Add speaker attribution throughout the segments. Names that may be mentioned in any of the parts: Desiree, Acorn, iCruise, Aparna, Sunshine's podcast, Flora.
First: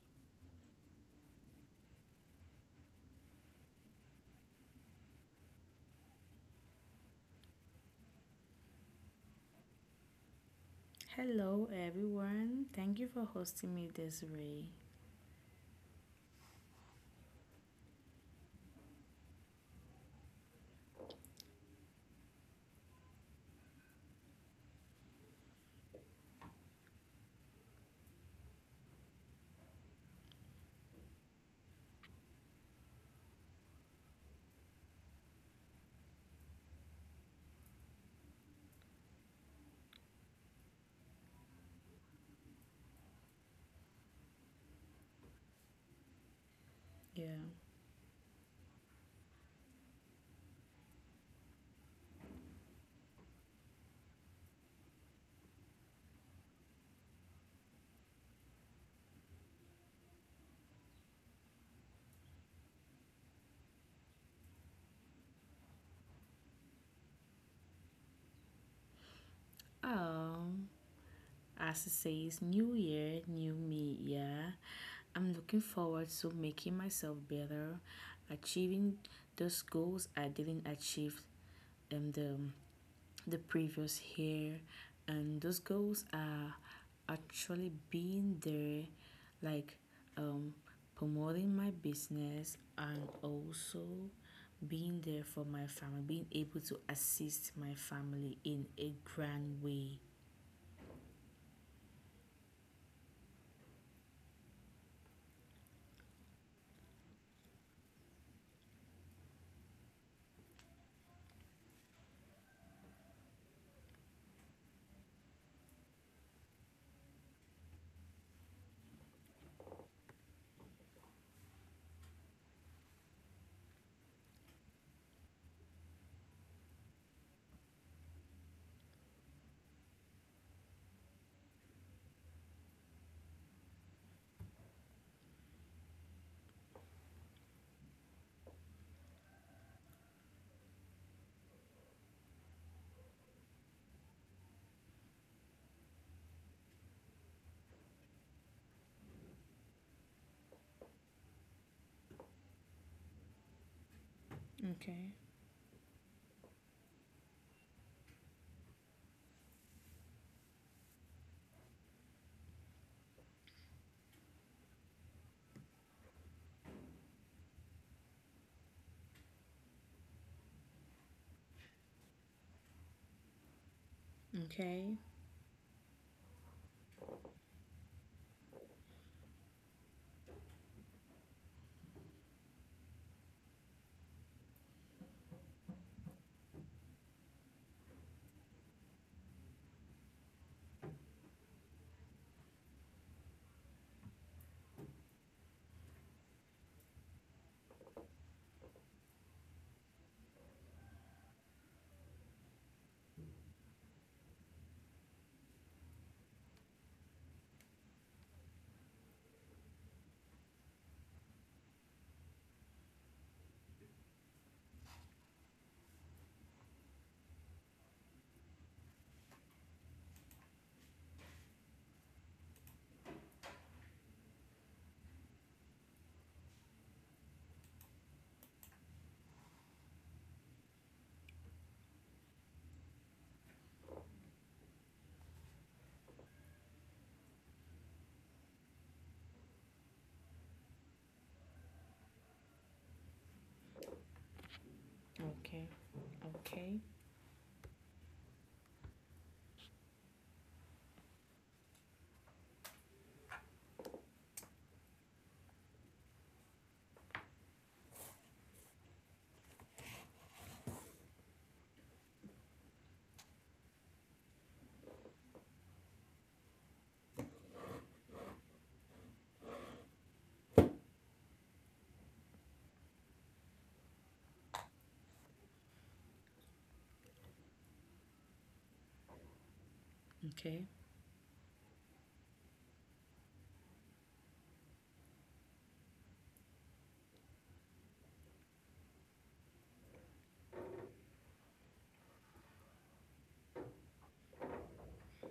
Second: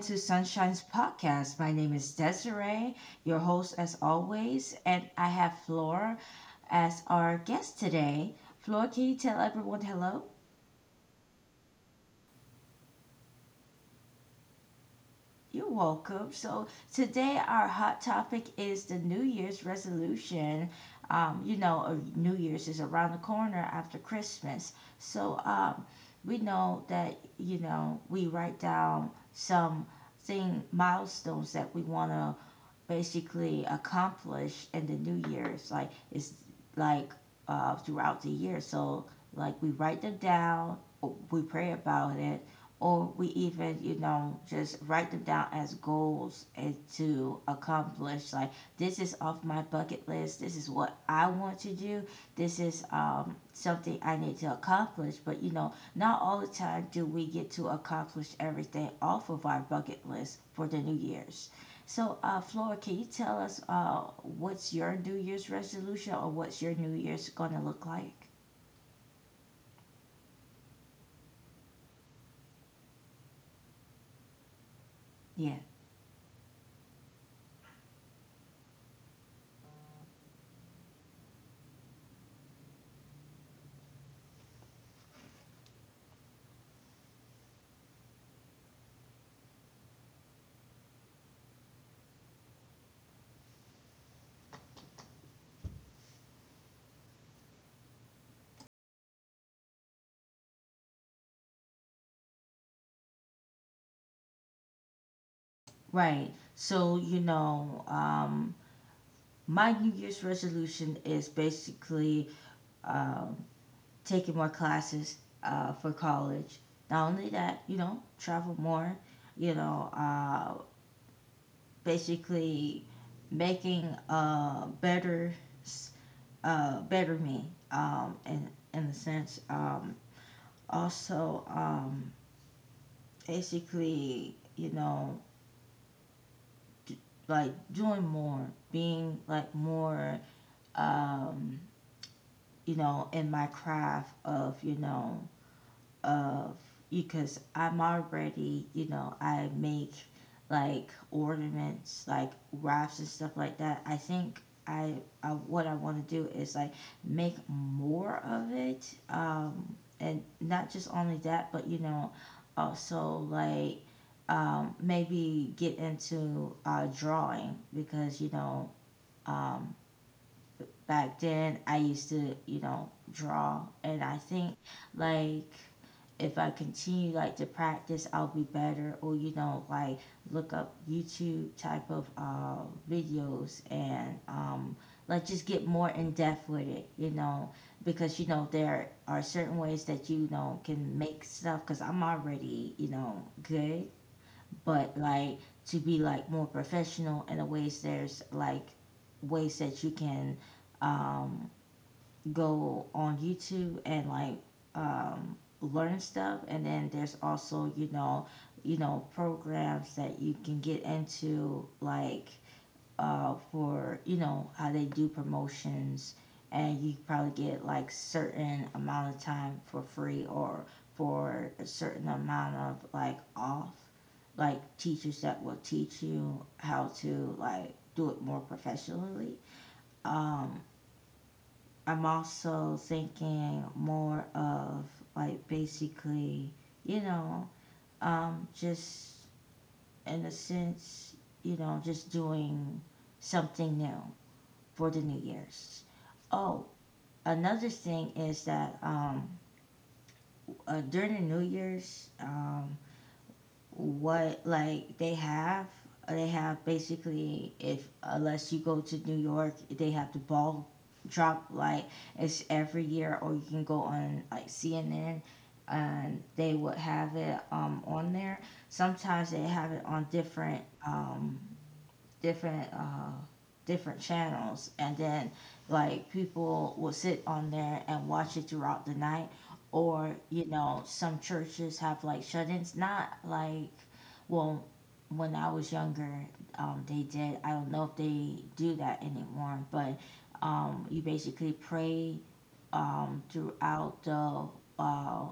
Speaker 1: to Sunshine's podcast. My name is Desiree, your host as always, and I have Flora as our guest today. Flora, can you tell everyone hello?
Speaker 2: Hello, everyone. Thank you for hosting me, Desiree.
Speaker 1: You're welcome. So, today our hot topic is the New Year's resolution. New Year's is around the corner after Christmas. So, um, we know that, you know, we write down some thing milestones that we want to basically accomplish in the new year's like it's like throughout the year, so like we write them down, or we pray about it, or we even, you know, just write them down as goals and
Speaker 2: Yeah.
Speaker 1: to accomplish, like, this is off my bucket list, this is what I want to do, this is, something I need to accomplish. But you know, not all the time do we get to accomplish everything off of our bucket list for the new year's. So, Flora, can you tell us what's your New Year's resolution, or what's your New Year's going to look like?
Speaker 2: Oh, as it says, new year, new me. Yeah. I'm
Speaker 1: Yeah,
Speaker 2: looking forward to making myself better, achieving those goals I didn't achieve in the previous year, and those goals are actually being there, like, um, promoting my business and also being there for my family, being able to assist my family in a grand way.
Speaker 1: right. So, my New Year's resolution is basically um, taking more classes for college. Not only that, you know, travel more, you know, uh, basically making better, s- better me um, in, in the sense. Also, basically, you know, d- like doing more, being like more, um, you know, in my craft of, you know of because I'm already, you know, I make like ornaments, like wraps and stuff like that. I think I,
Speaker 2: Okay.
Speaker 1: I, what I want to do is like make more of it, and not just only that, but you know, also like, maybe get into drawing, because you know um, back then I used to, you know, draw, and I think
Speaker 2: Okay.
Speaker 1: like if I continue like to practice I'll be better, or you know, like look up YouTube type of videos, and like just get more in depth with it, you know, because you know there are certain ways that you know can make stuff, because I'm already, you know, good, but like to be like more professional in the ways, there's like ways that you can um, go on YouTube and like learn stuff. And then there's also, you know, you know, programs that you can get into, like for, you know, how they do promotions, and you probably get like certain amount of time for free, or for a certain amount of like off, like teachers that will teach you how to like do it more professionally. um I'm also thinking more of like basically, you know, just in a sense, you know, just doing something new for the New
Speaker 2: Okay.
Speaker 1: Year's. Oh,
Speaker 2: Okay.
Speaker 1: another thing is that during the New Year's, what like they have basically, if, unless you go to New York, they have the ball drop, like it's every year, or you can go on like CNN and they would have it on there. Sometimes they have it on different different uh, different channels, and then like people will sit on there and watch it throughout the night. Or you
Speaker 2: Okay.
Speaker 1: know, some churches have like shut-ins. Not like, well, when I was younger, they did. I don't know if they do that anymore, but you basically pray throughout the uh,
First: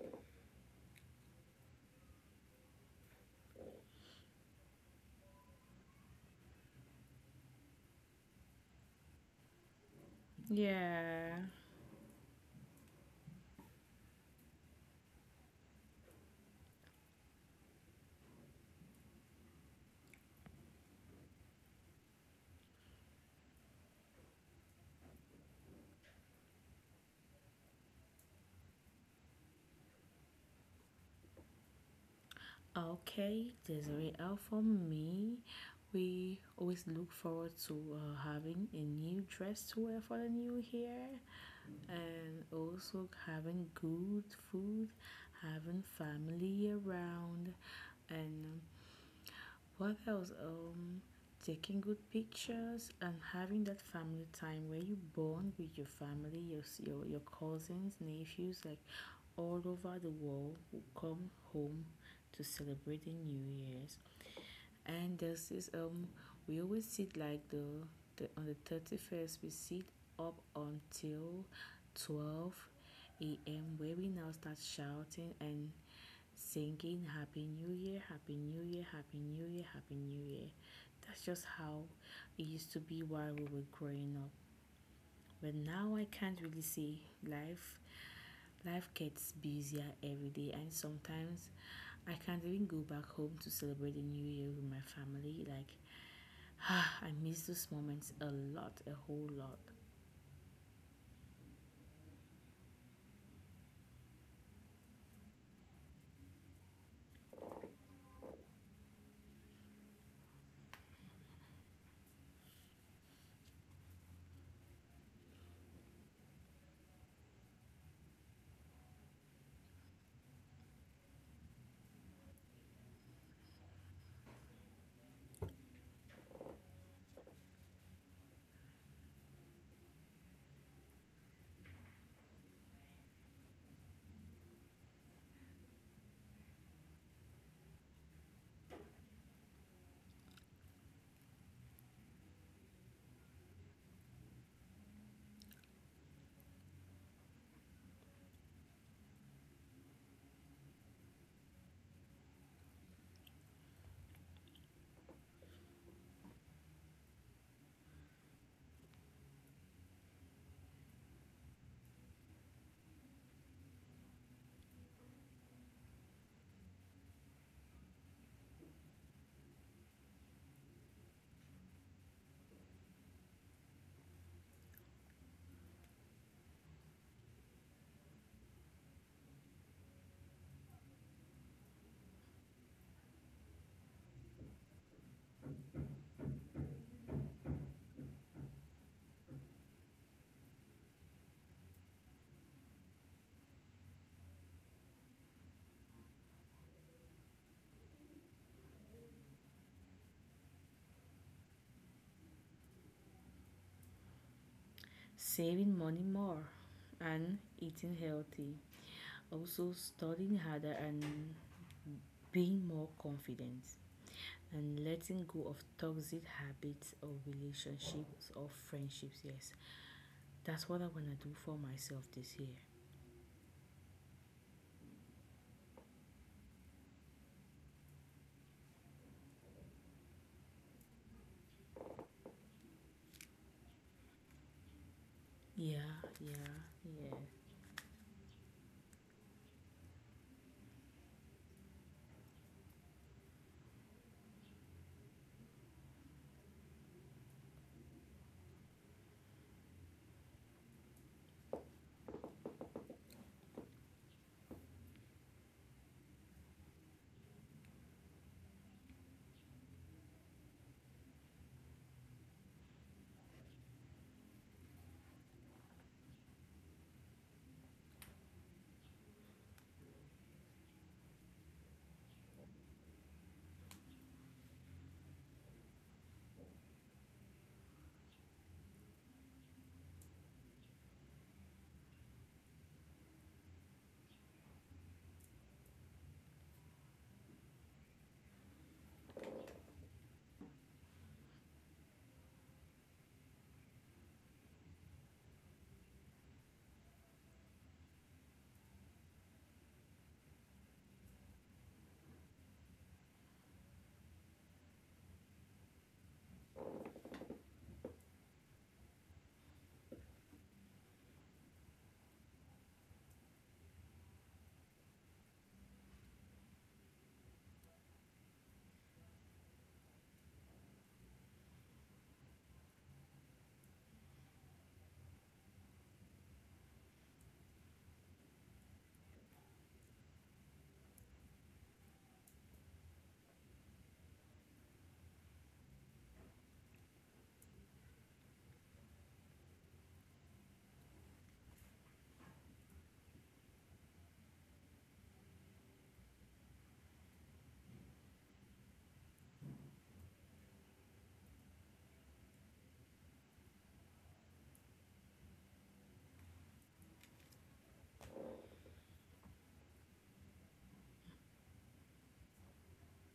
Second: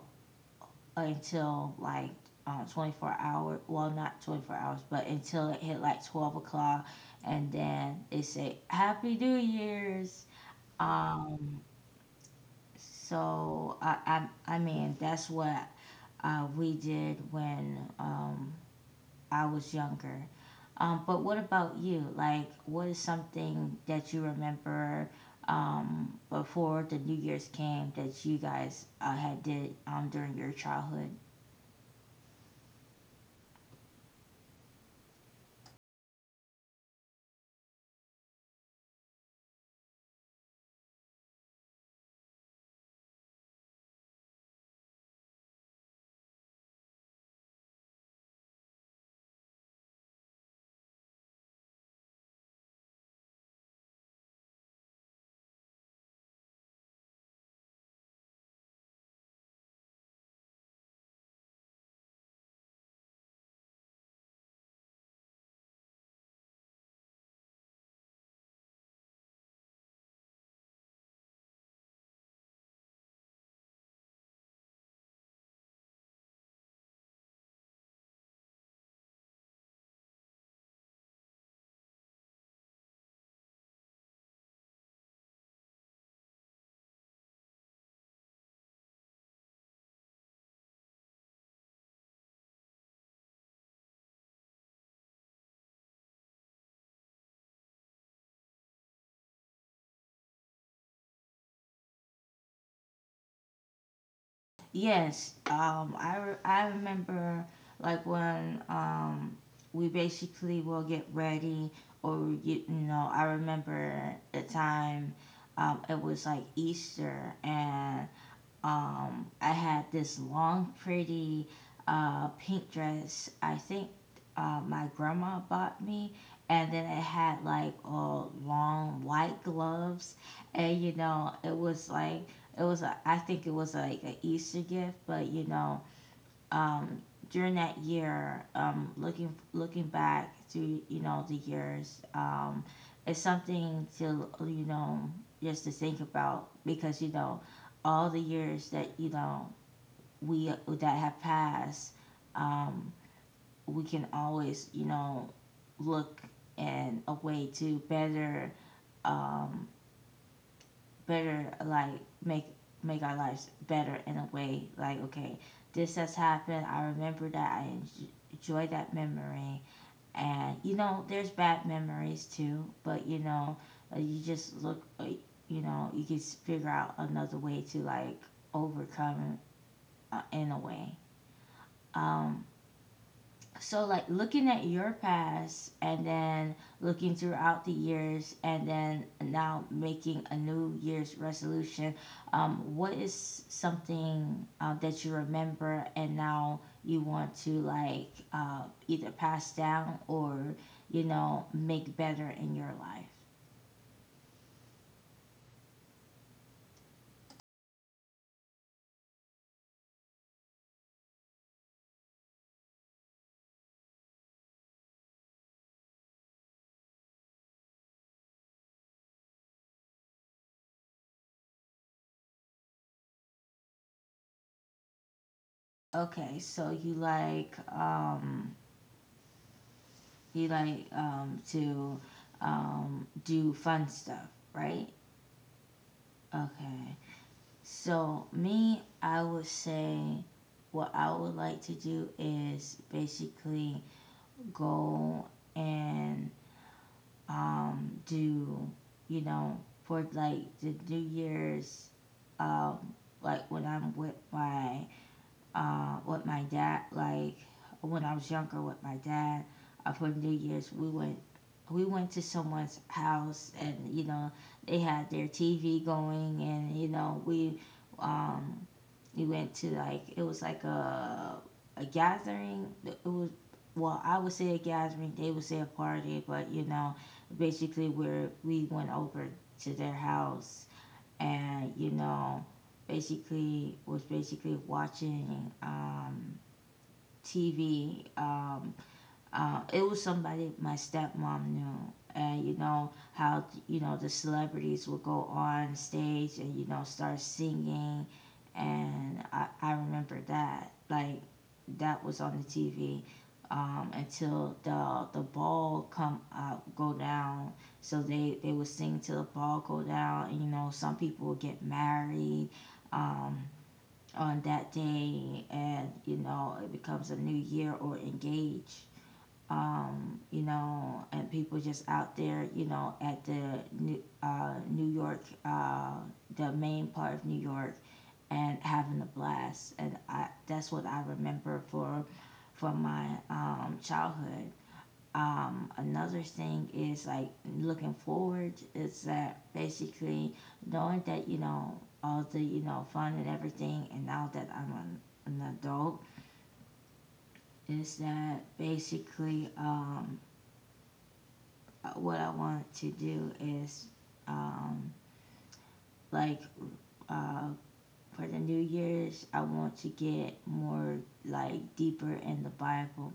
Speaker 1: until like, 24 hours. Well, not 24 hours, but until it hit like 12 o'clock, and then they say Happy New Year's.
Speaker 2: Yeah.
Speaker 1: Um, so I, I mean, that's what we did when I was younger. But what about you? Like, what is something that you remember before the New Year's came that you guys had did during your childhood?
Speaker 2: Okay, Desiree, out for me, we always look forward to having a new dress to wear for the new year and also having good food, having family around. And what else? Taking good pictures and having that family time where you bond with your family, your cousins, nephews, like, all over the world, who come home to celebrate the New Year's. And this is, we always sit, like, the on the 31st. We sit up until 12 a.m., where we now start shouting and singing Happy New Year, Happy New Year, Happy New Year, Happy New Year. That's just how it used to be while we were growing up. But now I can't really say, life life gets busier every day, and sometimes I can't even go back home to celebrate the new year with my family. Like, ah, I miss those moments a lot, a whole lot.
Speaker 1: Yes, I remember like when, we basically will get ready, or we get, you know, I remember the time, it was like Easter, and I had this long, pretty pink dress. I think my grandma bought me, and then it had like long white gloves, and you know, it was like I think it was like an Easter gift, but you know, um, during that year, looking back through, you know, the years, it's something to, you know, just to think about, because you know, all the years that, you know, we that have passed, um, we can always, you know, look and a way to better, um, better like make make our lives better, in a way like, okay, this has happened, I remember that, I enjoy that memory. And you know, there's bad memories too, but you know, you just look, you know, you can figure out another way to like overcome, in a way. um so like looking at your past, and then looking throughout the years, and then now making a new year's resolution, what is something that you remember and now you want to like either pass down or, you know, make better in your life?
Speaker 2: Saving money more and eating healthy. Also, studying harder and being more confident. And letting go of toxic habits or relationships or friendships, yes. That's what I want to do for myself this year.
Speaker 1: Okay, so you like, to, do fun stuff, right?
Speaker 2: Yeah, yeah,
Speaker 1: Okay.
Speaker 2: yeah.
Speaker 1: So me, I would say what I would like to do is basically go and do, you know, for like the New Year's, um like when I'm with my, with my dad, like when I was younger with my dad, for New Year's, we went, we went to someone's house, and you know they had their TV going, and you know we, um we went to like, it was like a gathering. It was, well, I would say a gathering. They would say a party, but you know, basically where we went over to their house, and you know, basically was basically watching, TV. It was somebody my stepmom knew, and you know how, you know, the celebrities would go on stage and you know start singing. And I remember that like that was on the TV until the ball come up go down. So they would sing till the ball go down. And you know, some people would get married, um, on that day, and you know, it becomes a new year, or engaged, you know, and people just out there, you know, at the New York, the main part of New York, and having a blast. And I, that's what I remember for my childhood. Another thing is like looking forward, is that basically knowing that, you know, all the, you know, fun and everything, and now that I'm an adult, is that basically, what I want to do is, um, like uh, for the New Year's, I want to get more like deeper in the Bible,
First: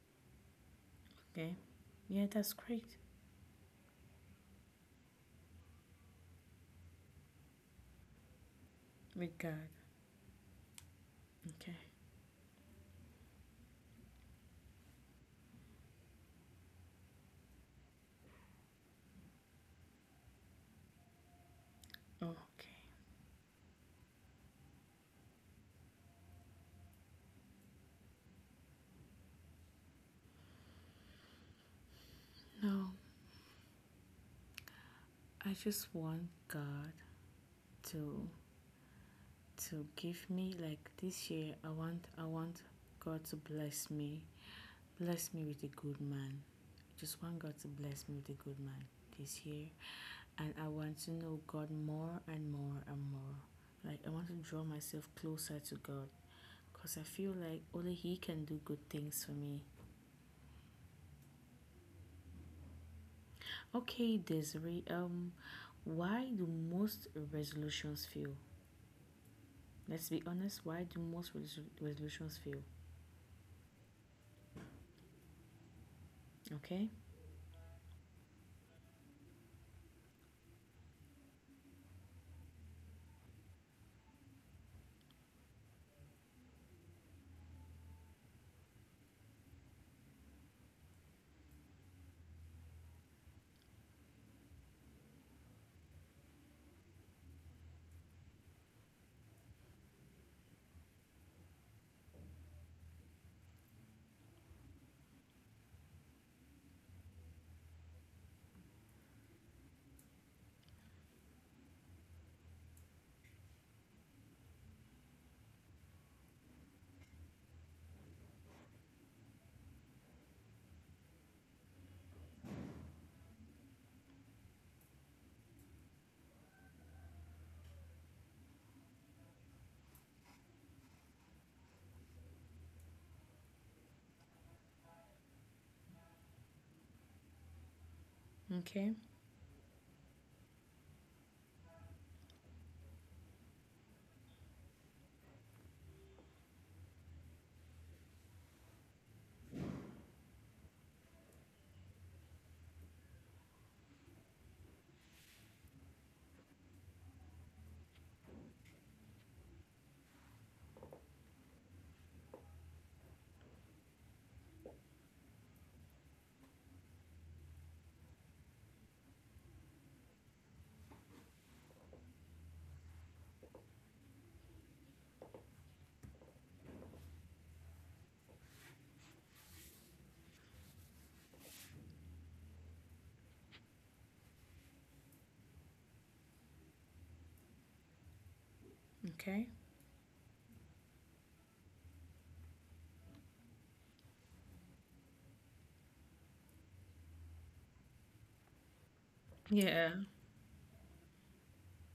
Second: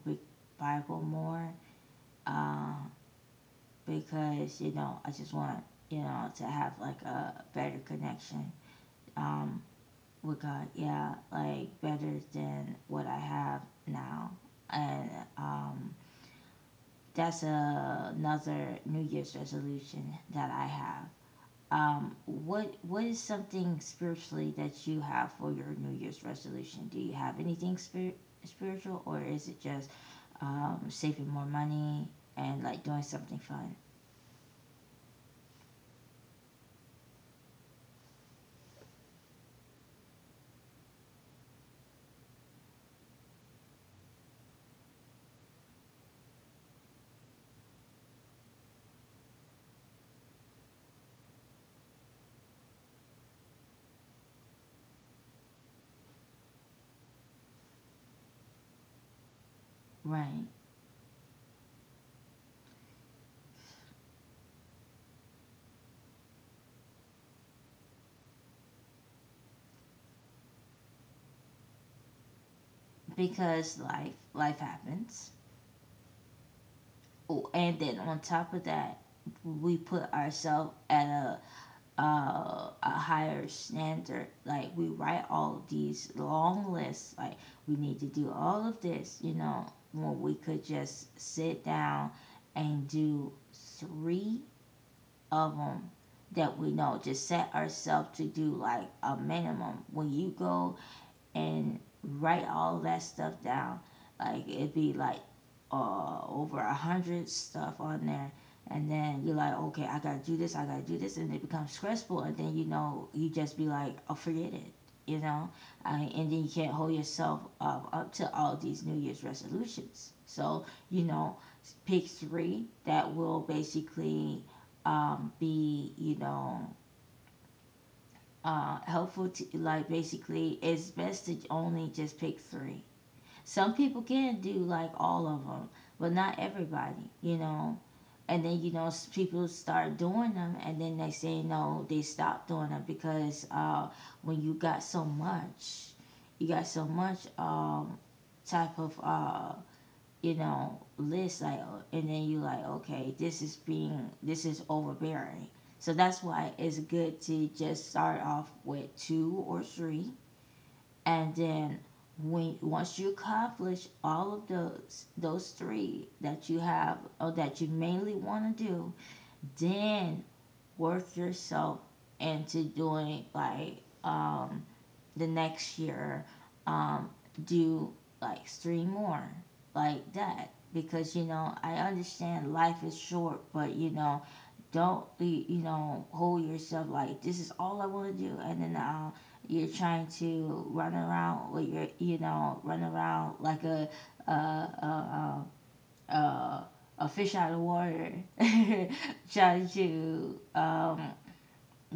Speaker 1: Bible more,
Speaker 2: Okay. Yeah, that's
Speaker 1: uh,
Speaker 2: great.
Speaker 1: because you know I just want, you know, to have like a better connection,
Speaker 2: With
Speaker 1: um,
Speaker 2: God.
Speaker 1: with God. Yeah,
Speaker 2: Okay.
Speaker 1: like better than what I have now, and um, that's another New Year's resolution that I have.
Speaker 2: Okay.
Speaker 1: What is something spiritually that you have for your New Year's resolution? Do you have anything spiritual, or is it just, saving more money and like
Speaker 2: No,
Speaker 1: doing something fun?
Speaker 2: I just want God to to give me, like, this year, I want God to bless me. Bless me with a good man. Just want God to bless me with a good man this year. And I want to know God more and more and more. Like, I want to draw myself closer to God, because I feel like only He can do good things for me.
Speaker 1: Right,
Speaker 2: Okay, Desiree, why do most resolutions fail? Let's be honest, why do most resolutions fail?
Speaker 1: because life happens.
Speaker 2: Okay.
Speaker 1: Oh, and then on top of that, we put ourselves at a higher standard. Like we write all of these long lists. Like we need to do all of this. You know, when we could just sit down and do three of them that we know. Just set ourselves to do like a minimum. When you go and write all that stuff down. Like it'd be like over 100 stuff on there, and then you're like, okay, I gotta do this, I gotta do this, and it becomes stressful, and then you know you just be like, oh, forget it, you know. I mean, and then you can't hold yourself up to all these New Year's resolutions. So, pick three that will basically be helpful to like basically it's best to only just pick three. Some people can do like all of them, but not everybody. And then
Speaker 2: Okay.
Speaker 1: people start doing them, and then they say no, they stop doing them because when you got so much, you got so much, type of list, like, oh, and then you like, okay, this is being this is overbearing. So that's why it's good to just start off with two or three. And then when once you accomplish all of those three that you have or that you mainly want to do, then work yourself into doing like, um the next year, um, do like three more like that. Because I understand life is short, but don't hold yourself like this is all I want to do, and then
Speaker 2: Okay.
Speaker 1: you're trying to run around with your, run around like a a, a, a, a fish out of water trying
Speaker 2: Yeah.
Speaker 1: to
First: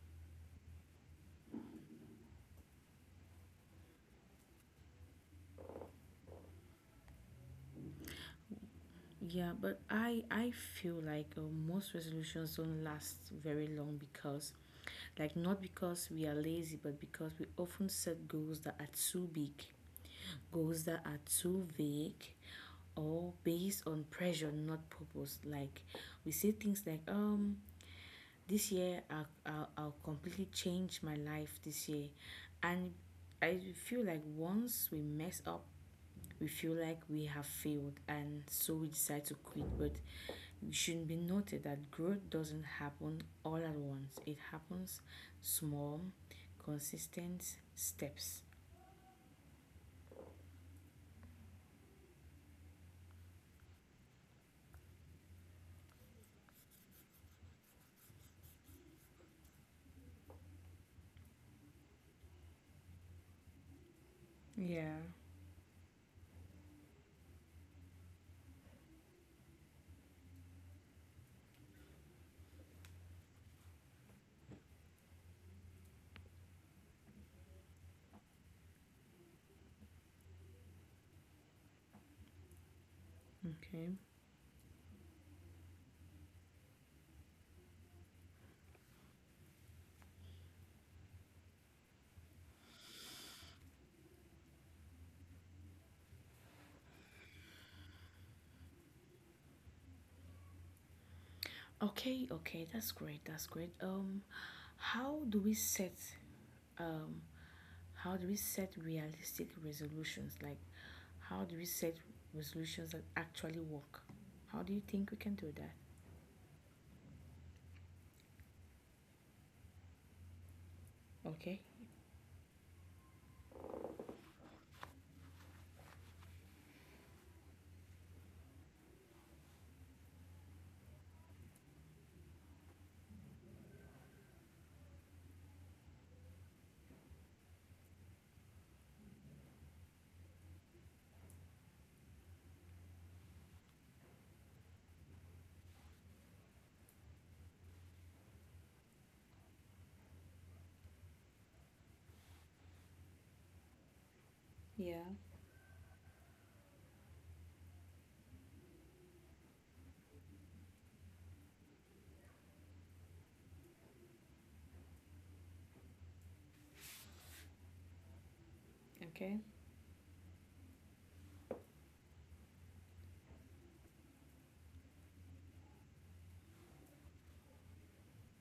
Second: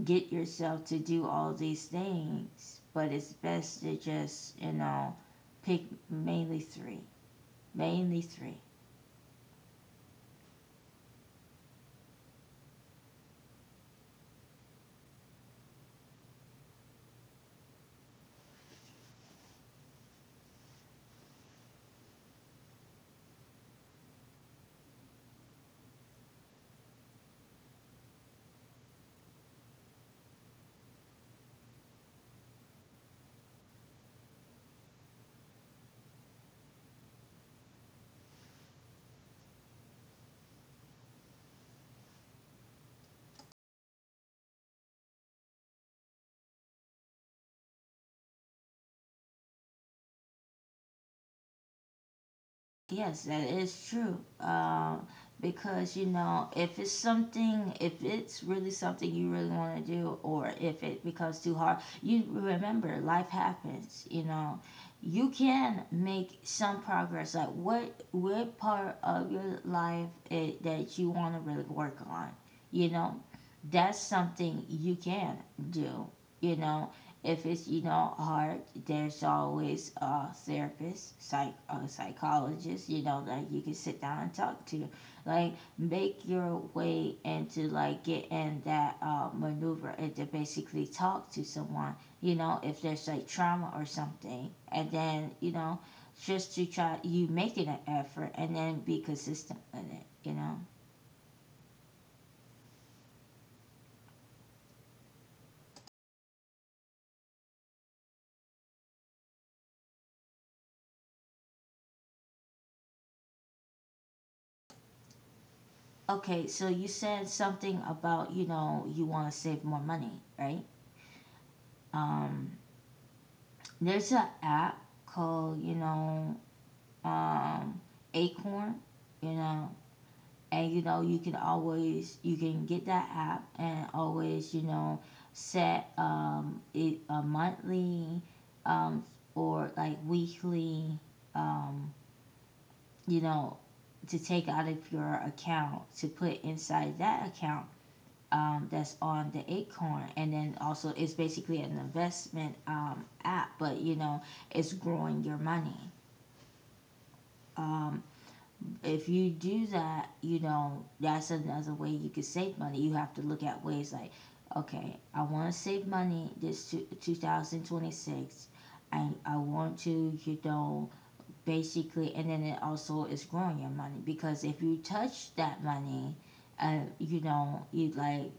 Speaker 1: get yourself to do all these things. But it's best to just, pick mainly three. Mainly three.
Speaker 2: Yeah, but I feel like, most resolutions don't last very long, because, like, not because we are lazy, but because we often set goals that are too big, goals that are too vague or based on pressure, not purpose. Like, we say things like, this year, I'll completely change my life this year. And I feel like once we mess up, we feel like we have failed, and so we decide to quit. But it should be noted that growth doesn't happen all at once. It happens small, consistent steps.
Speaker 1: Yes, that is true. Because, if it's something, if it's really something you really want to do, or if it becomes too hard, you remember life happens, you know.
Speaker 2: Yeah.
Speaker 1: You can make some progress. Like, what part of your life it, that you want to really work on, you know? That's something you can do, you know? If it's hard, there's always a therapist psych a psychologist that you can
Speaker 2: Okay.
Speaker 1: sit down and talk to. Like make your way into like get in that maneuver and to basically talk to someone, if there's like trauma or something. And then just to try you making an effort and then be consistent with it.
Speaker 2: Okay, okay, that's great. That's great. How do we set, um how do we set realistic resolutions? Like, how do we set resolutions that actually work? How do you think we can do that?
Speaker 1: Okay, so you said something about you want to save more money, right?
Speaker 2: Okay.
Speaker 1: um There's an app called, um, Acorn, you know, and you can always, you can get that app and always, set it a monthly, um or like weekly, um, you know, to take out of your account to put inside that account, that's on the Acorn. And then also it's basically an investment app, but it's
Speaker 2: Yeah.
Speaker 1: growing your money. um, if you do that, that's another way you could save money. You have to look at ways like, okay, I want to save money this 2026. I,
Speaker 2: Okay.
Speaker 1: I want to, basically. And then it also is growing your money, because if you touch that money, you like,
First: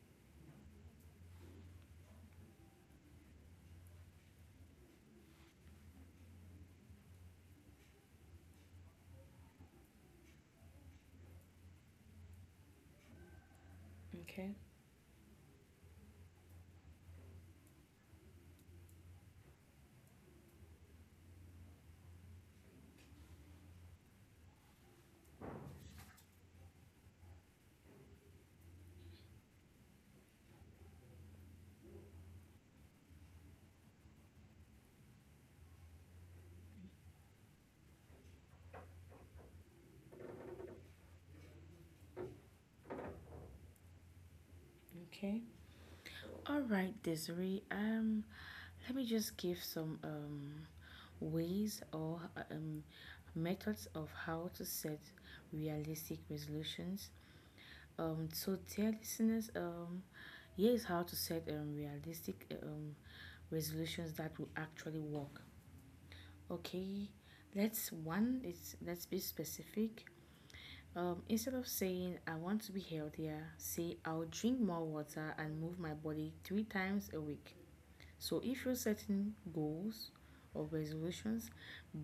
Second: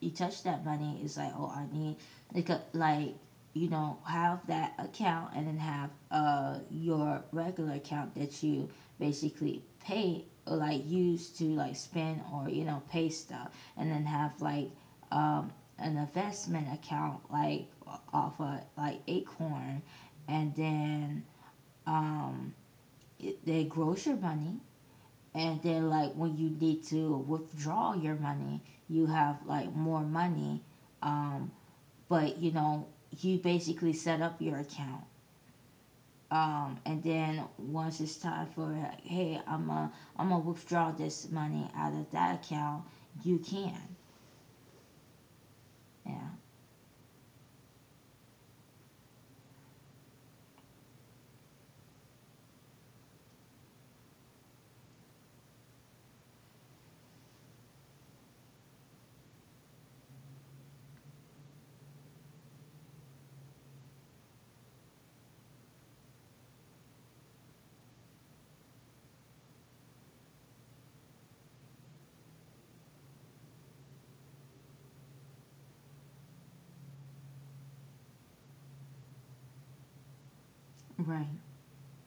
Speaker 1: you touch that money, it's like, oh, I need, like, like, have that account, and then have your regular account that you basically pay or like use to like spend or pay stuff. And then have
Speaker 2: Okay.
Speaker 1: like, um an investment account like off of like Acorn, and then um it, they grows your money. And then like when you need to withdraw your money, you have like more money. um, but you basically set up your account, and then once it's time for like, hey, I'm a, I'm gonna withdraw this money out of that account, you can.
Speaker 2: Okay.
Speaker 1: Yeah.
Speaker 2: All right, Desiree. Let me just give some ways or um, methods of how to set realistic resolutions. So, dear listeners, here is how to set realistic resolutions that will actually work. Okay, let's one. It's let's be specific. Instead of saying I want to be healthier, say I'll drink more water and move my body three times a week. So if you're setting goals or
Speaker 1: Right,
Speaker 2: resolutions,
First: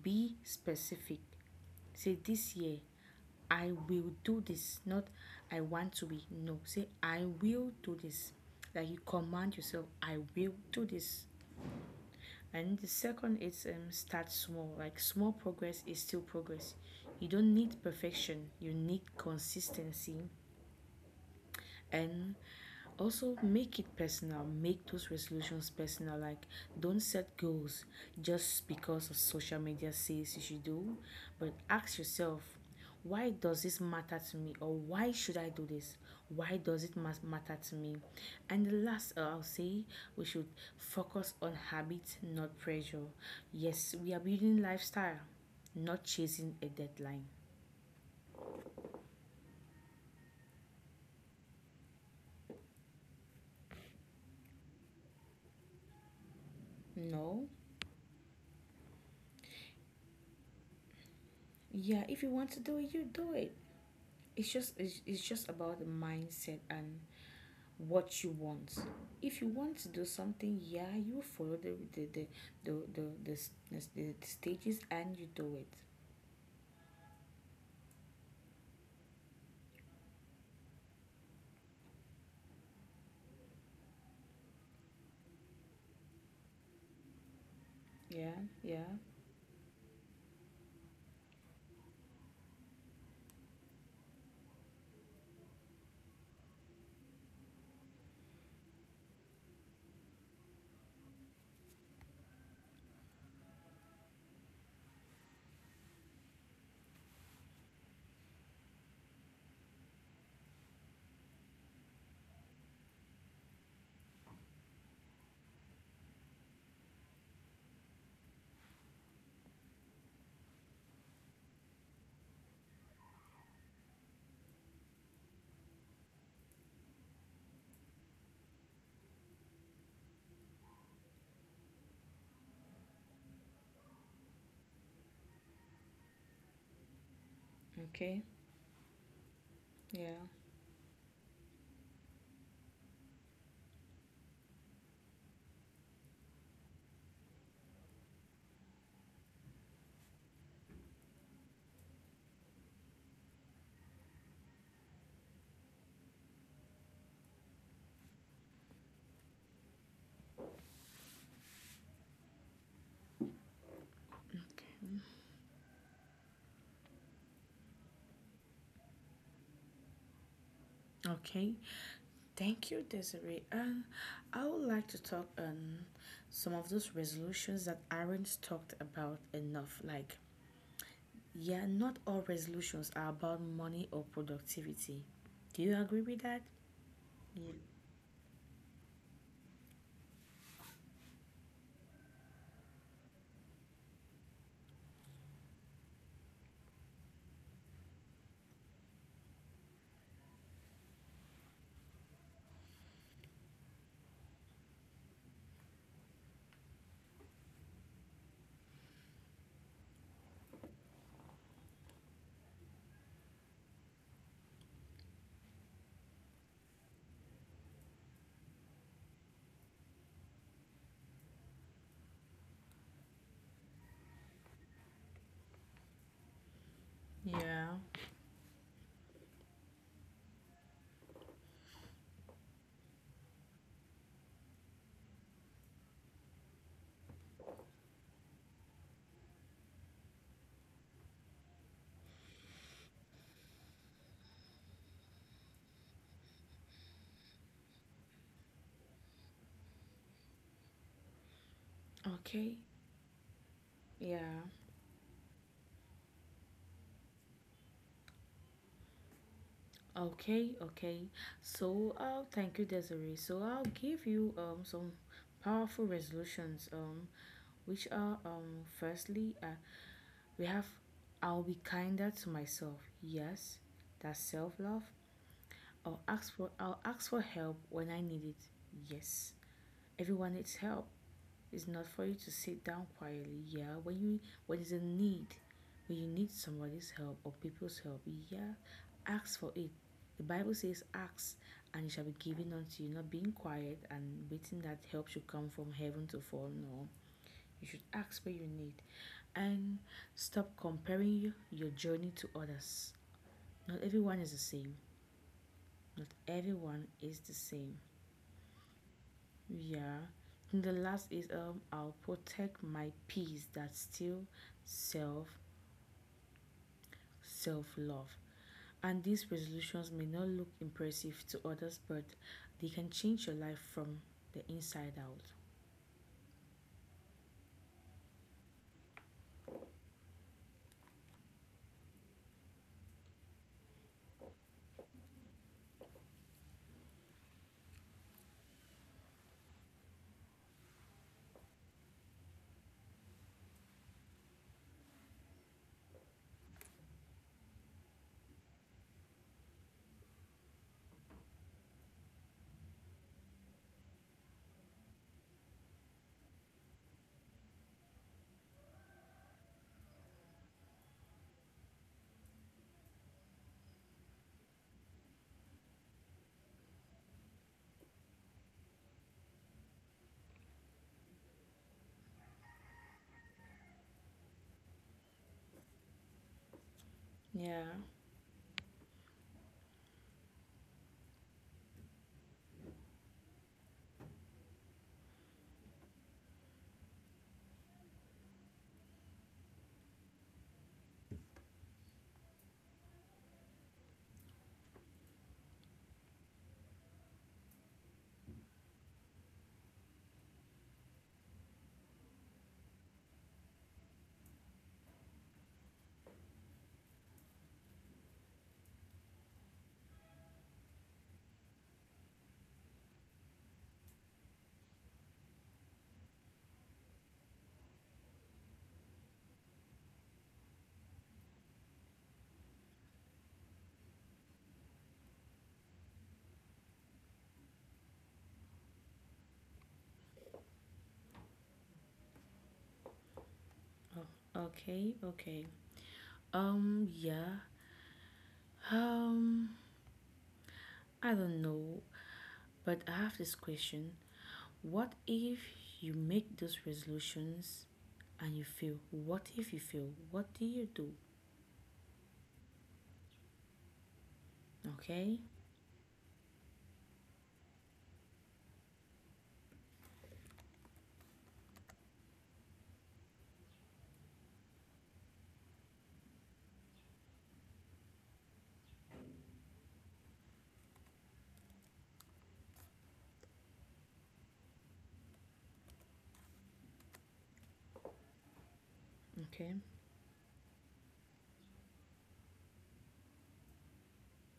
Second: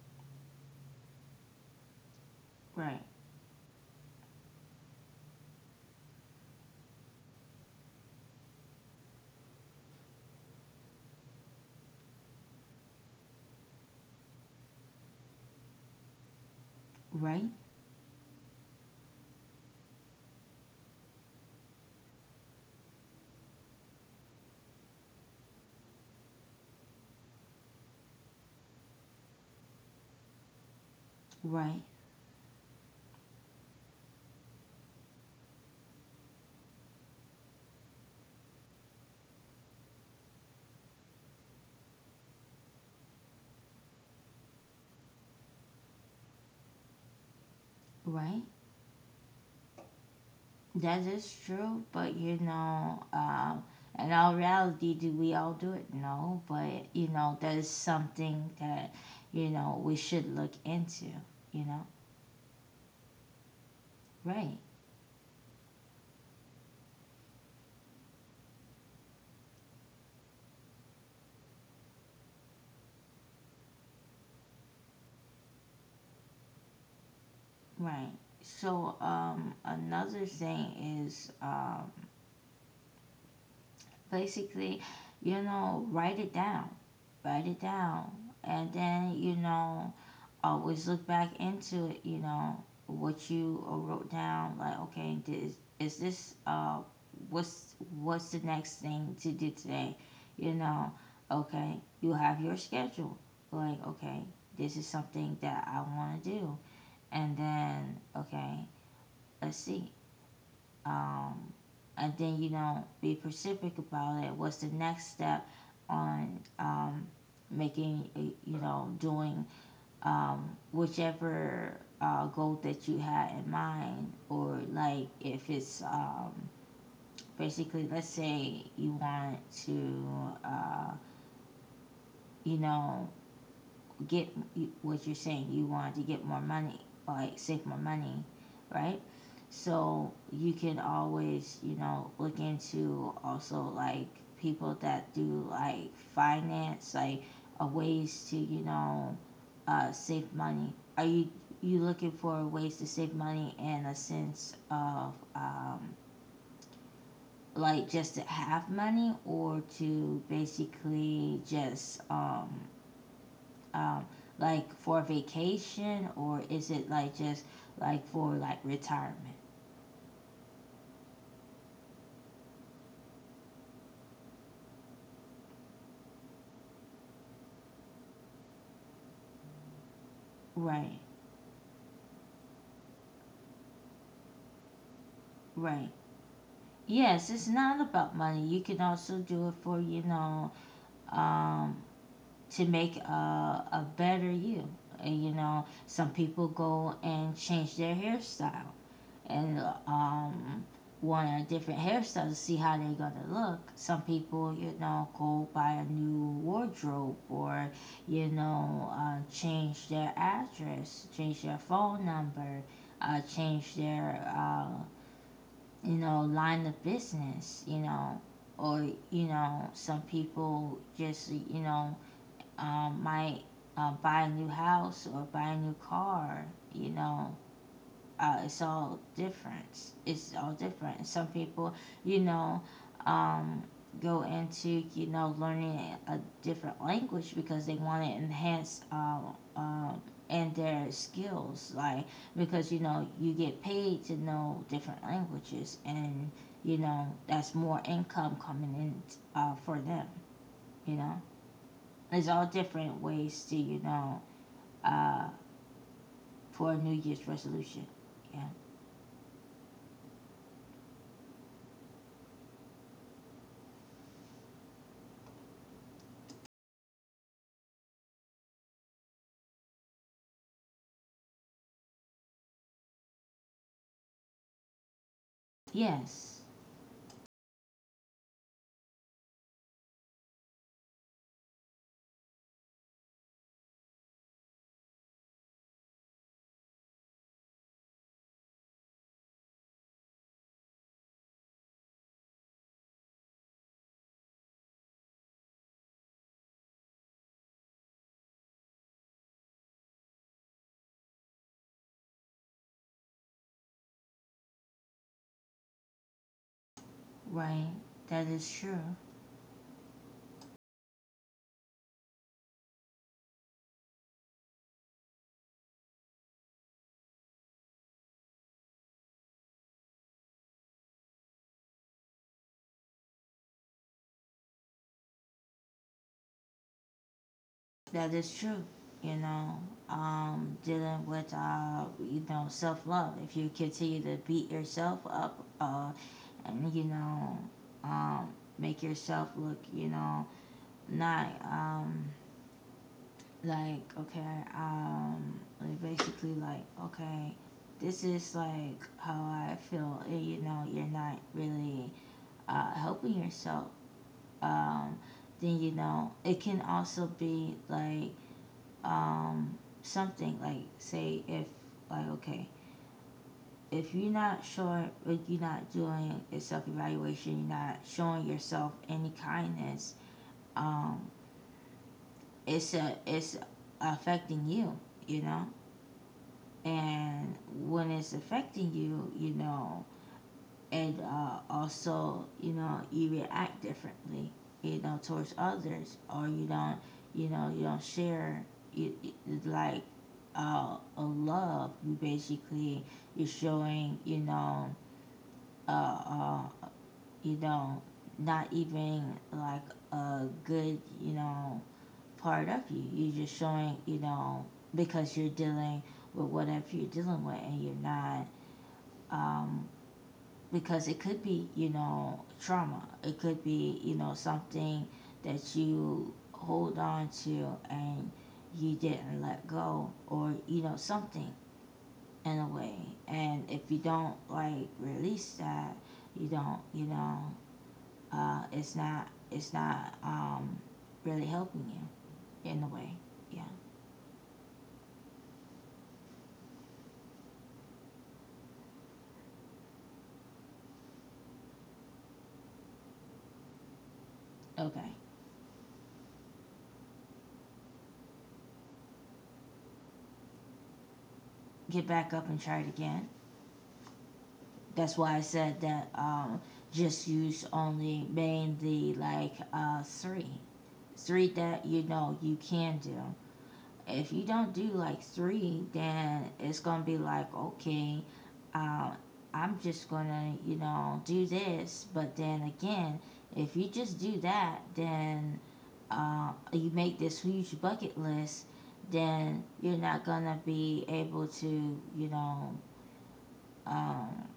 Speaker 2: be specific. Say, this year
Speaker 1: right,
Speaker 2: I will do this. Not, I want to be. No. Say, I will do this. Like, you command yourself, I will do this. And the second is, start small. Like, small progress is still progress. You
Speaker 1: right,
Speaker 2: don't need perfection. You need consistency, and also, make it personal. Make those resolutions personal. Like, don't set goals just because of social media says you should do, but
Speaker 1: right,
Speaker 2: ask yourself, why does this matter to me, or why should I do this? Why does it matter to me? And the last, I'll say, we should focus on habit, not pressure. Yes, we are building lifestyle, not chasing a deadline.
Speaker 1: right. That is true, but in all reality, do we all do it? No, but
Speaker 2: No.
Speaker 1: that is something that we should look into. You know,
Speaker 2: Yeah, if you want to do it, you do it. It's
Speaker 1: right,
Speaker 2: just it's just about the mindset and what you want. If you want to do something, yeah, you follow the stages and you do it.
Speaker 1: right. So another thing is basically, write it down, write it down.
Speaker 2: Yeah.
Speaker 1: And
Speaker 2: Yeah.
Speaker 1: then always look back into it, what you wrote down. Like, okay, is this, what's the next thing to do today? You know, okay, you have your schedule. Like, okay, this is something that I want to do. And then, okay, let's see. Um, and then, be specific about it. What's the next step on, making, doing, whichever goal that you had in mind. Or like if it's basically, let's say you want to, uh, you know, get what you're saying, you want to get more money, like save more
Speaker 2: Okay.
Speaker 1: money, right? So
Speaker 2: Yeah.
Speaker 1: you can always, look into also like people that do like finance, like ways to, save money? Are you, you looking for ways to save money in a sense of like just to have money or to basically just um, like for vacation? Or is it like just like for like retirement?
Speaker 2: Okay. Thank you, Desiree. And I would like to talk on some of those resolutions that aren't talked about enough. Like,
Speaker 1: Right,
Speaker 2: yeah, not all resolutions are about money or productivity. Do you
Speaker 1: right.
Speaker 2: agree with that?
Speaker 1: Yes, it's
Speaker 2: Ye-
Speaker 1: not about money. You can also do it for um, to make a better you. And, some people go and change their hairstyle, and um, want a different hairstyle to see how they're going to look. Some people, go buy a new wardrobe. Or, change their address, change their phone number, change their, line of business. Or, some people just, might buy a new house or buy a new car. You know,
Speaker 2: yeah.
Speaker 1: it's all different. It's all different. And some people, you know, um, go into learning a different language because they want to enhance, um and their skills. Like because you get paid to know different languages, and that's more income coming in, for them you know there's all
Speaker 2: Okay,
Speaker 1: different ways to,
Speaker 2: yeah,
Speaker 1: uh, for a New Year's resolution. Yeah.
Speaker 2: okay, okay. So, thank you, Desiree. So, I'll give you some powerful resolutions. Which are, firstly, we have, I'll be kinder to myself. Yes, that's self love.
Speaker 1: Yes,
Speaker 2: I'll ask for help when I need it. Yes, everyone needs help. It's not for you to sit down quietly. Yeah, when you when there's a need, when you need somebody's help or people's help, yeah, ask for it. The Bible says, "Ask, and it shall be given unto you." Not being quiet and waiting that help should come from heaven to fall. No, you should ask what you need, and stop comparing you, your journey to others. Not everyone is the same. Not everyone is the
Speaker 1: right.
Speaker 2: same.
Speaker 1: That is true.
Speaker 2: Yeah. And the last is, I'll protect my peace. That's still self self love. And these resolutions may not look impressive to others, but they can change your life from the inside out.
Speaker 1: That is true. You know, dealing with, self love. If you continue to beat yourself up, and um, make yourself look, not like okay, like basically like okay, this is like how I feel. You know, you're not really helping yourself, um, then it can also be like um, something like, say if like, okay, if you're not sure, like you're not doing a self-evaluation, you're not showing yourself any kindness, um, it's affecting you. You know And
Speaker 2: Yeah.
Speaker 1: when it's affecting you, you know and also you react differently, towards others. Or you don't, you don't share, you, you- like a love you basically, you're showing, uh, uh you know not even like a good, part of you, you're just showing, because you're dealing with whatever you're dealing with and you're not, um because it could be trauma, it could be something that you hold on to, and you didn't let go. Or something in a way. And if you don't like release that, you don't, it's not really helping you in a way. Yeah.
Speaker 2: Oh, okay, okay. Yeah. Um I don't know, but I have this question. What
Speaker 1: Okay.
Speaker 2: if you make those resolutions and you fail? What if you fail? What do you do?
Speaker 1: Get back up and try it again. That's why
Speaker 2: Okay?
Speaker 1: I said that, just use only mainly like, three that you can do. If you don't do like three, then it's gonna be like, okay, um, I'm just gonna, do this. But then again, if you just do that, then you make this huge bucket list, then
Speaker 2: Okay.
Speaker 1: you're not gonna be able to, um,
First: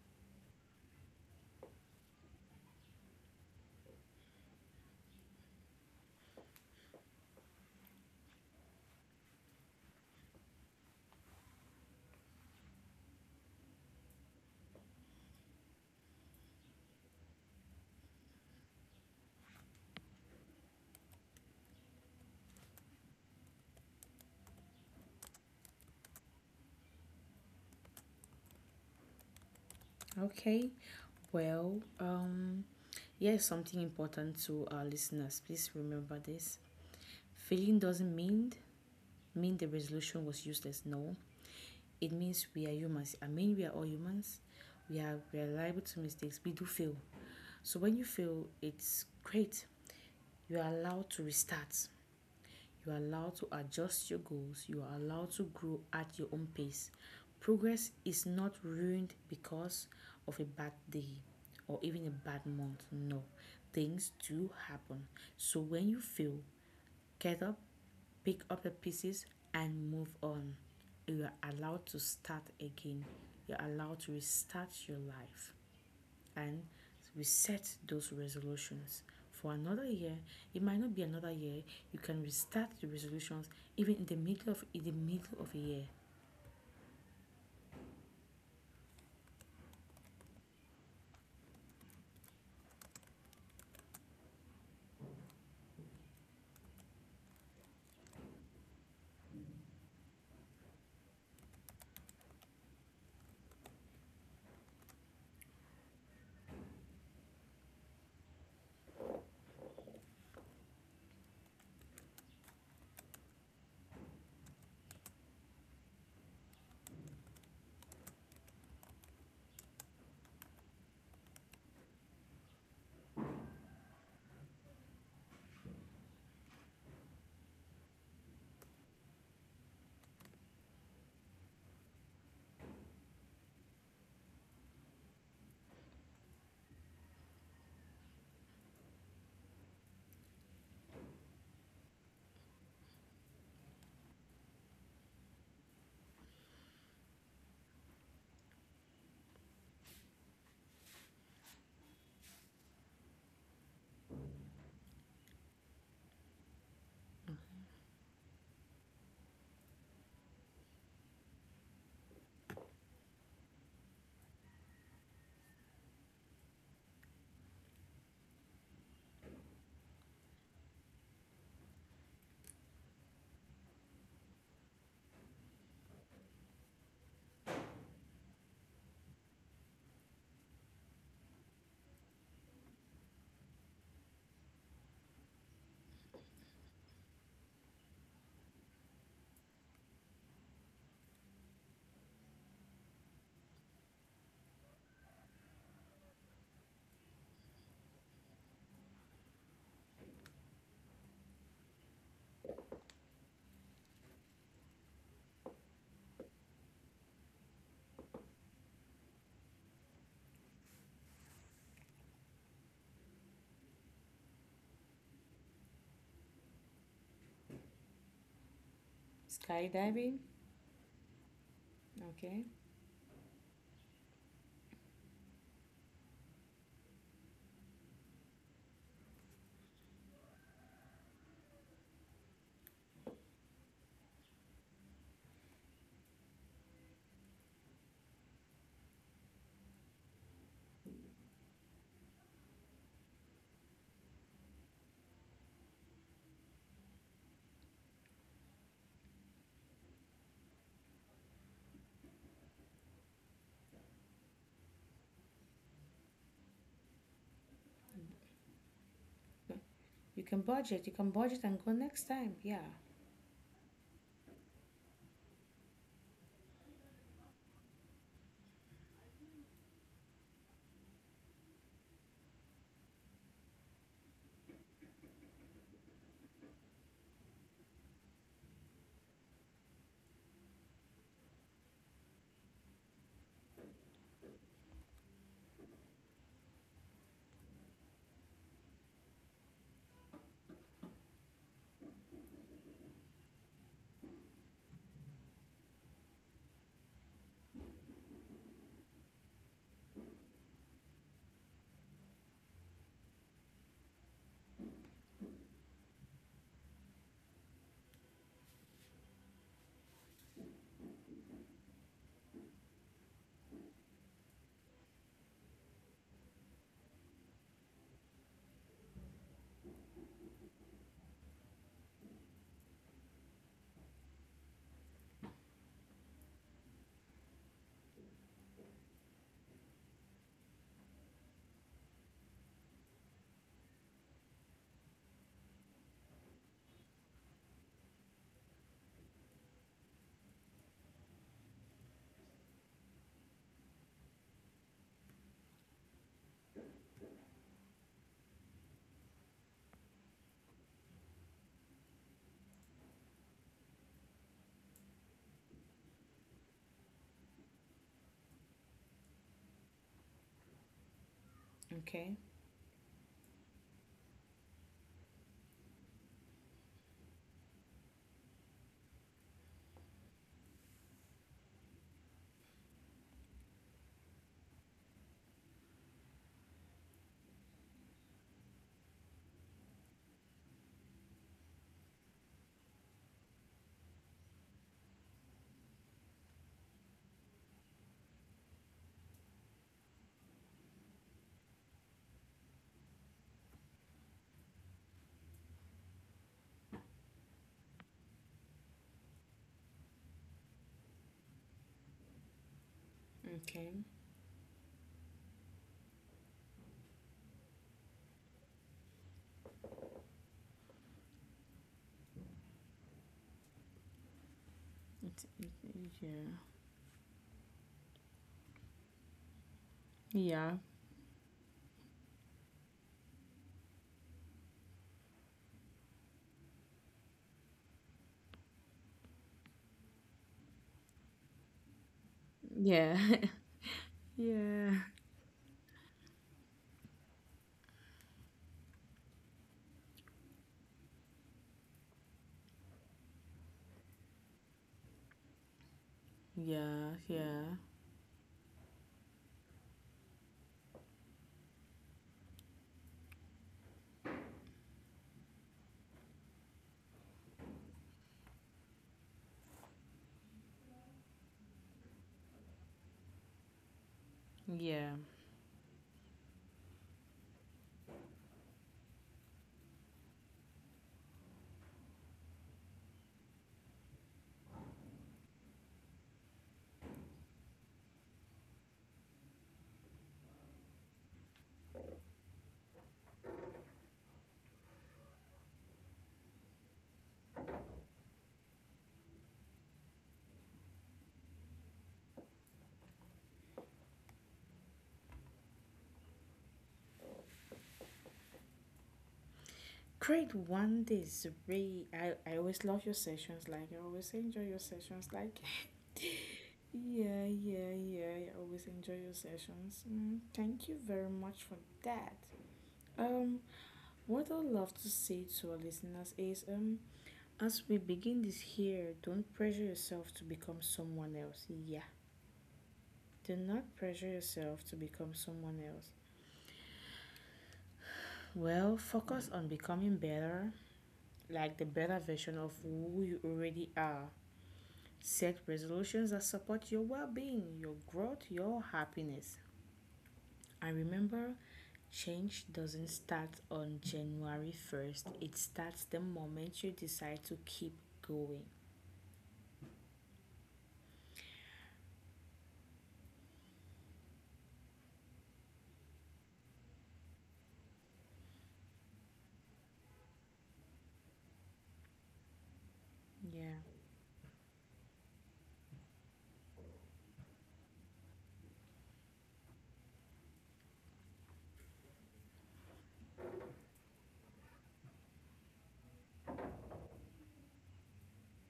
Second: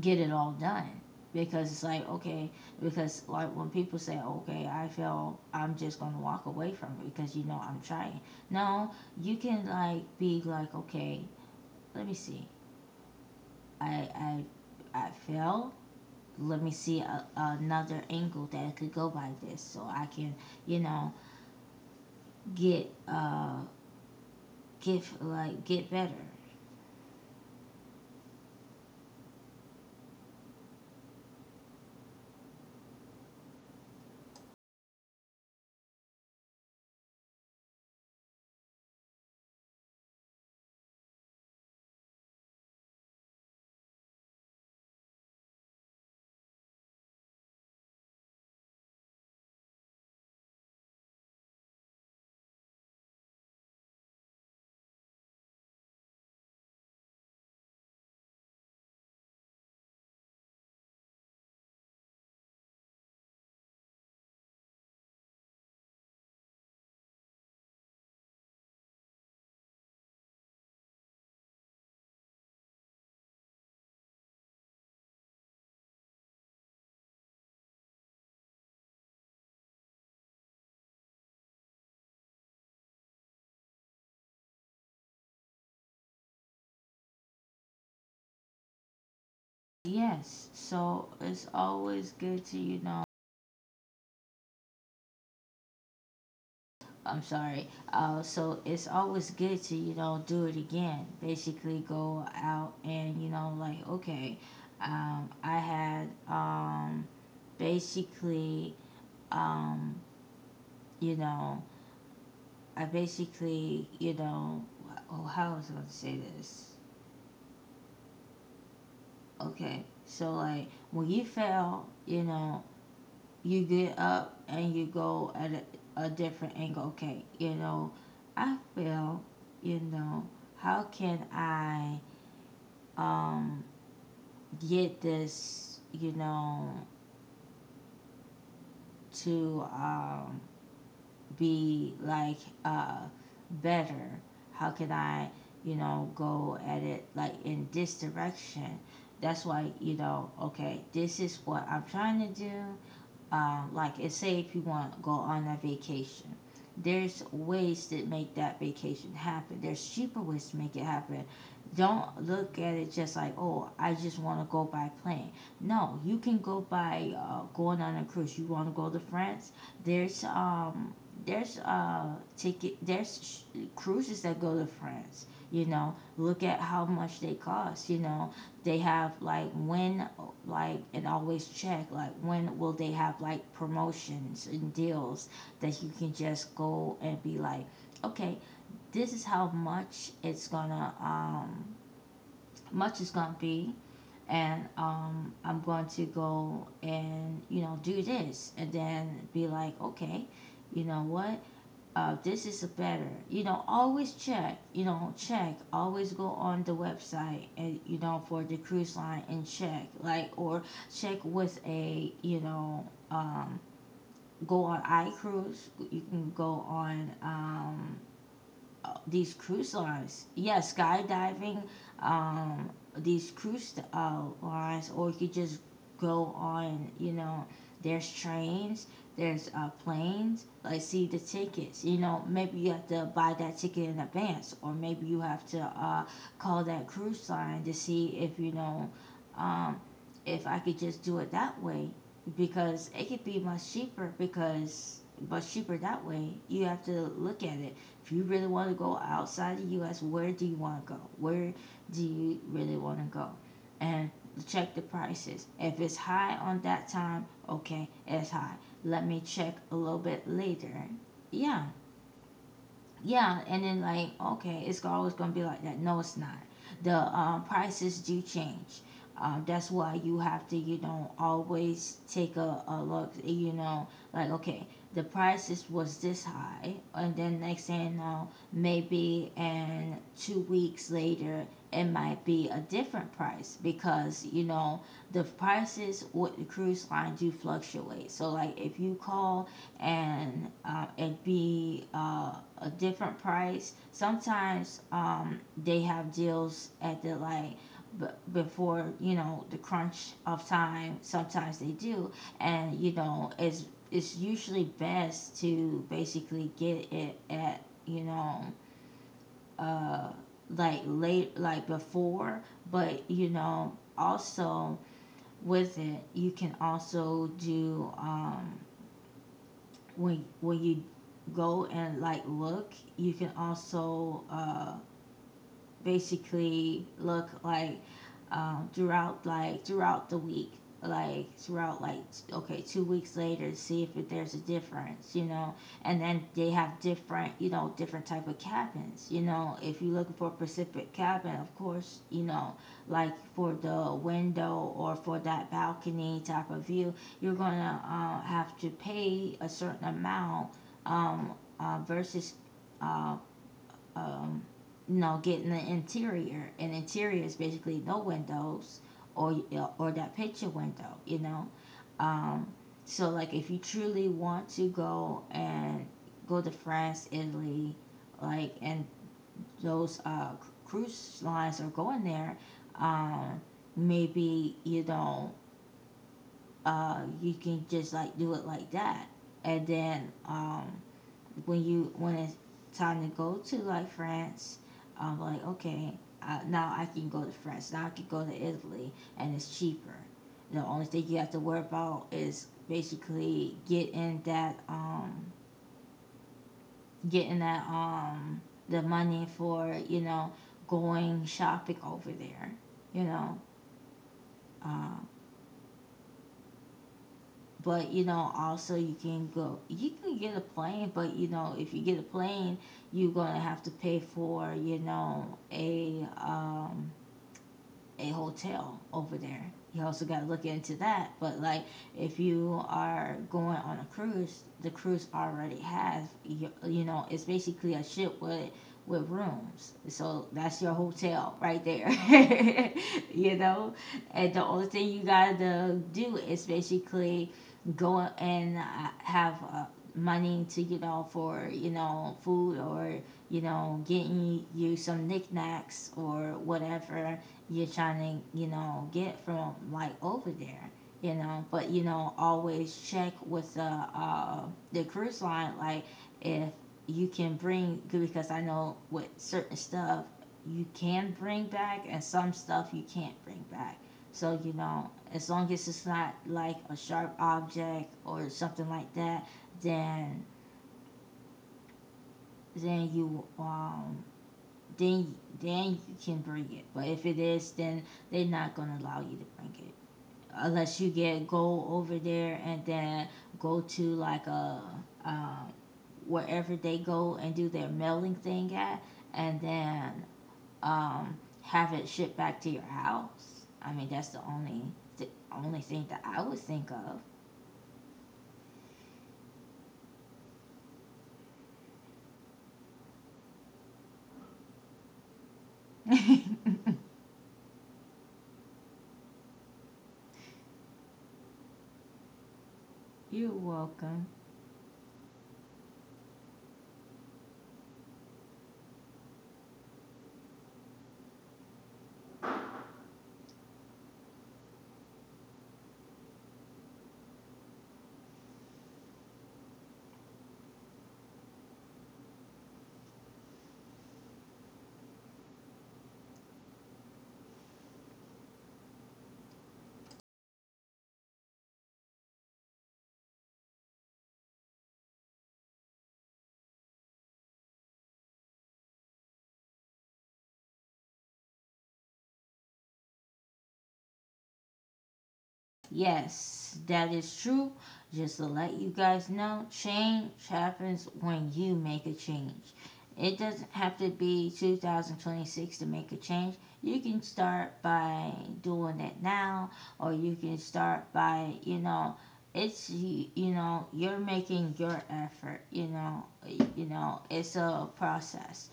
Speaker 1: get it all done. Because it's like, okay, because like when people say, okay, I feel, I'm just gonna walk away from it because I'm trying. No, you can like be like, okay, let me see, I I failed. Let me see another angle that I could go by this, so I can, you know get uh get like get better.
Speaker 2: Okay. Well, here's something important to our listeners. Please remember this. Failing doesn't mean the resolution was useless. No, it means we are humans. I mean, we are all humans. We are liable to mistakes. We do fail. So when you fail, it's great. You are allowed to restart. You are allowed to adjust your goals. You are allowed to grow at your own pace. Progress is not ruined because of a bad day or even a bad month. No, things do happen. So when you fail, get up, pick up the pieces, and move on. You are allowed to start again. You're allowed to restart your life and reset those resolutions for another year. It might not be another year. You can restart the resolutions even in the middle of a year.
Speaker 1: Yes, so it's always good to, I'm sorry. So it's always good to do it again. Basically, go out and like okay, I had basically, um, you know I basically oh, how was I going to say this? Okay, so like when you fail, you get up and you go at a different angle. Okay, I fail. You know how can I, um, get this, to, be like, uh, better? How can I, go at it like in this direction? That's why, okay, this is what I'm trying to do. Like, it's say if you want to go on a vacation, there's
Speaker 2: Mm-hmm.
Speaker 1: ways to make that vacation happen, there's cheaper ways to make it happen. Don't look at it just like, oh, I just want to go by plane. No, you can go by going on a cruise. You want to go to France, there's um there's ticket, there's cruises that go to France. Look at how much they cost. They have like when, like, and always check like when will they have like promotions and deals that you can just go and be like, okay, this is how much it's gonna be. And I'm going to go and do this, and then be like, okay, what, this is better. You know, always check. You know, check. Always go on the website, and for the cruise line, and check like, or check with a go on iCruise. You can go on, these cruise
Speaker 2: Skydiving,
Speaker 1: lines. Yeah, skydiving,
Speaker 2: okay.
Speaker 1: um, these cruise lines, or you could just go on, there's trains, there's planes. Like, see the tickets. You know, maybe you have to buy that ticket in advance, or maybe you have to call that cruise line to see if, um, if I could just do it that way because it could be much cheaper because much cheaper that way. You have to look at it if you really want to go outside the U.S., where do you want to go? Where do you really want to go? And check the prices. If it's high on that time, okay, it's high. Let me check a little
Speaker 2: You
Speaker 1: bit
Speaker 2: can budget.
Speaker 1: later.
Speaker 2: You can budget and
Speaker 1: Yeah,
Speaker 2: go next time. Yeah.
Speaker 1: yeah, and then like, okay, it's always gonna be like that. No, it's not. The prices do change. That's why you have to, always take a look. You know, like okay, the prices was this high, and then next thing you know, maybe and 2 weeks later, it might be a different price because you know the prices with the cruise line do fluctuate. So like, if you call and it'd be a different price. Sometimes they have deals at the like before you know the crunch of time. Sometimes they do, and you know, it's usually best to basically get it at uh, like late like before, but you know also with it you can also do when you go and like look, you can also basically look like throughout like throughout the week like throughout like okay, 2 weeks later, see if there's a difference, you know, and then they have different, you know, different type of cabins. You know, if you're looking for a pacific cabin, of course, you know, like for the window or for that balcony type of view, you're gonna have to pay a certain amount. Um, versus uh, um, you know, getting the interior, and interior is basically no windows or or that picture window, you know.
Speaker 2: Okay.
Speaker 1: Um, so like if you truly want to go and go to France, Italy, like and those cruise lines are going there, um, maybe you know you can just like do it like that, and then when you when it's time to go to like France, I'm like, okay, I, now I can go to France. Now I can go to Italy, and it's cheaper. The only thing you have to worry about is basically getting that the money for you know going shopping over there. You know,
Speaker 2: Okay.
Speaker 1: uh, but you know also you can go, you can get a plane, but you know if you get a plane you're gonna have to pay for you
Speaker 2: It,
Speaker 1: know
Speaker 2: it,
Speaker 1: a hotel over there. You also got to look
Speaker 2: yeah.
Speaker 1: into that. But like, if you are going on a cruise, the cruise already has you, you know it's basically a ship with rooms. So that's your hotel right there.
Speaker 2: Yeah.
Speaker 1: You know, and the only
Speaker 2: Yeah. yeah.
Speaker 1: thing you got to do is basically go and have money to you know for you know food or you know getting you some knickknacks or
Speaker 2: Yeah.
Speaker 1: whatever
Speaker 2: Yeah.
Speaker 1: you're trying to, you know, get from like over there, you know. But you know, always check with the cruise line, like if you can bring, because I know with certain stuff you can bring back and some stuff you can't bring back. So you know,
Speaker 2: Yeah.
Speaker 1: as long as it's not like a sharp object or something like that, then then you um then then you can bring it. But if it is, then they're not gonna allow you to bring it, unless you get go over there and then go to like a um, wherever they go and do their mailing thing at, and then have it shipped back to your house. I mean, that's the only thing that I would think of.
Speaker 2: Create one day. Is really- I always love your sessions. Like, I always enjoy your sessions. Like, yeah, yeah, yeah. I always enjoy your sessions. Mm, thank you very much for that.
Speaker 1: You're
Speaker 2: Um,
Speaker 1: welcome.
Speaker 2: what I'd love to say to our listeners is, as we begin this here, don't pressure yourself to become someone else. Yeah, do not pressure yourself to become someone else. Well, focus on becoming better, like the better version of who you already are. Set resolutions that support your well being, your growth, your happiness. And remember, change doesn't start on January 1st, it starts the moment you decide to keep going.
Speaker 1: Yes, that is true. Just to let you guys know, change happens when you make a change. It doesn't
Speaker 2: Yeah.
Speaker 1: have to be 2026 to make a change. You can start by doing it now, or you can start by, you know, it's you know, you're making your effort, you know, you know it's a process,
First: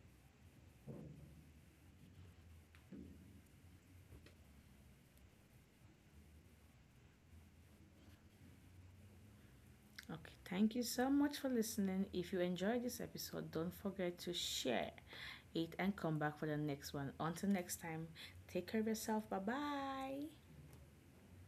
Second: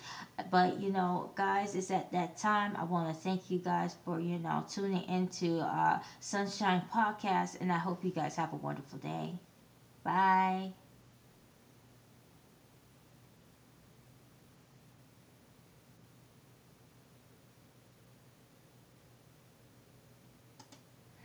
Speaker 1: but you know guys, it's at that time I want to thank you guys for you know tuning into Sunshine Podcast, and I hope you guys have a wonderful day.
Speaker 2: Okay.
Speaker 1: Bye.
Speaker 2: Thank you so much for listening. If you enjoyed this episode, don't forget to share it and come back for the next one. Until next time, take care of yourself. Bye bye.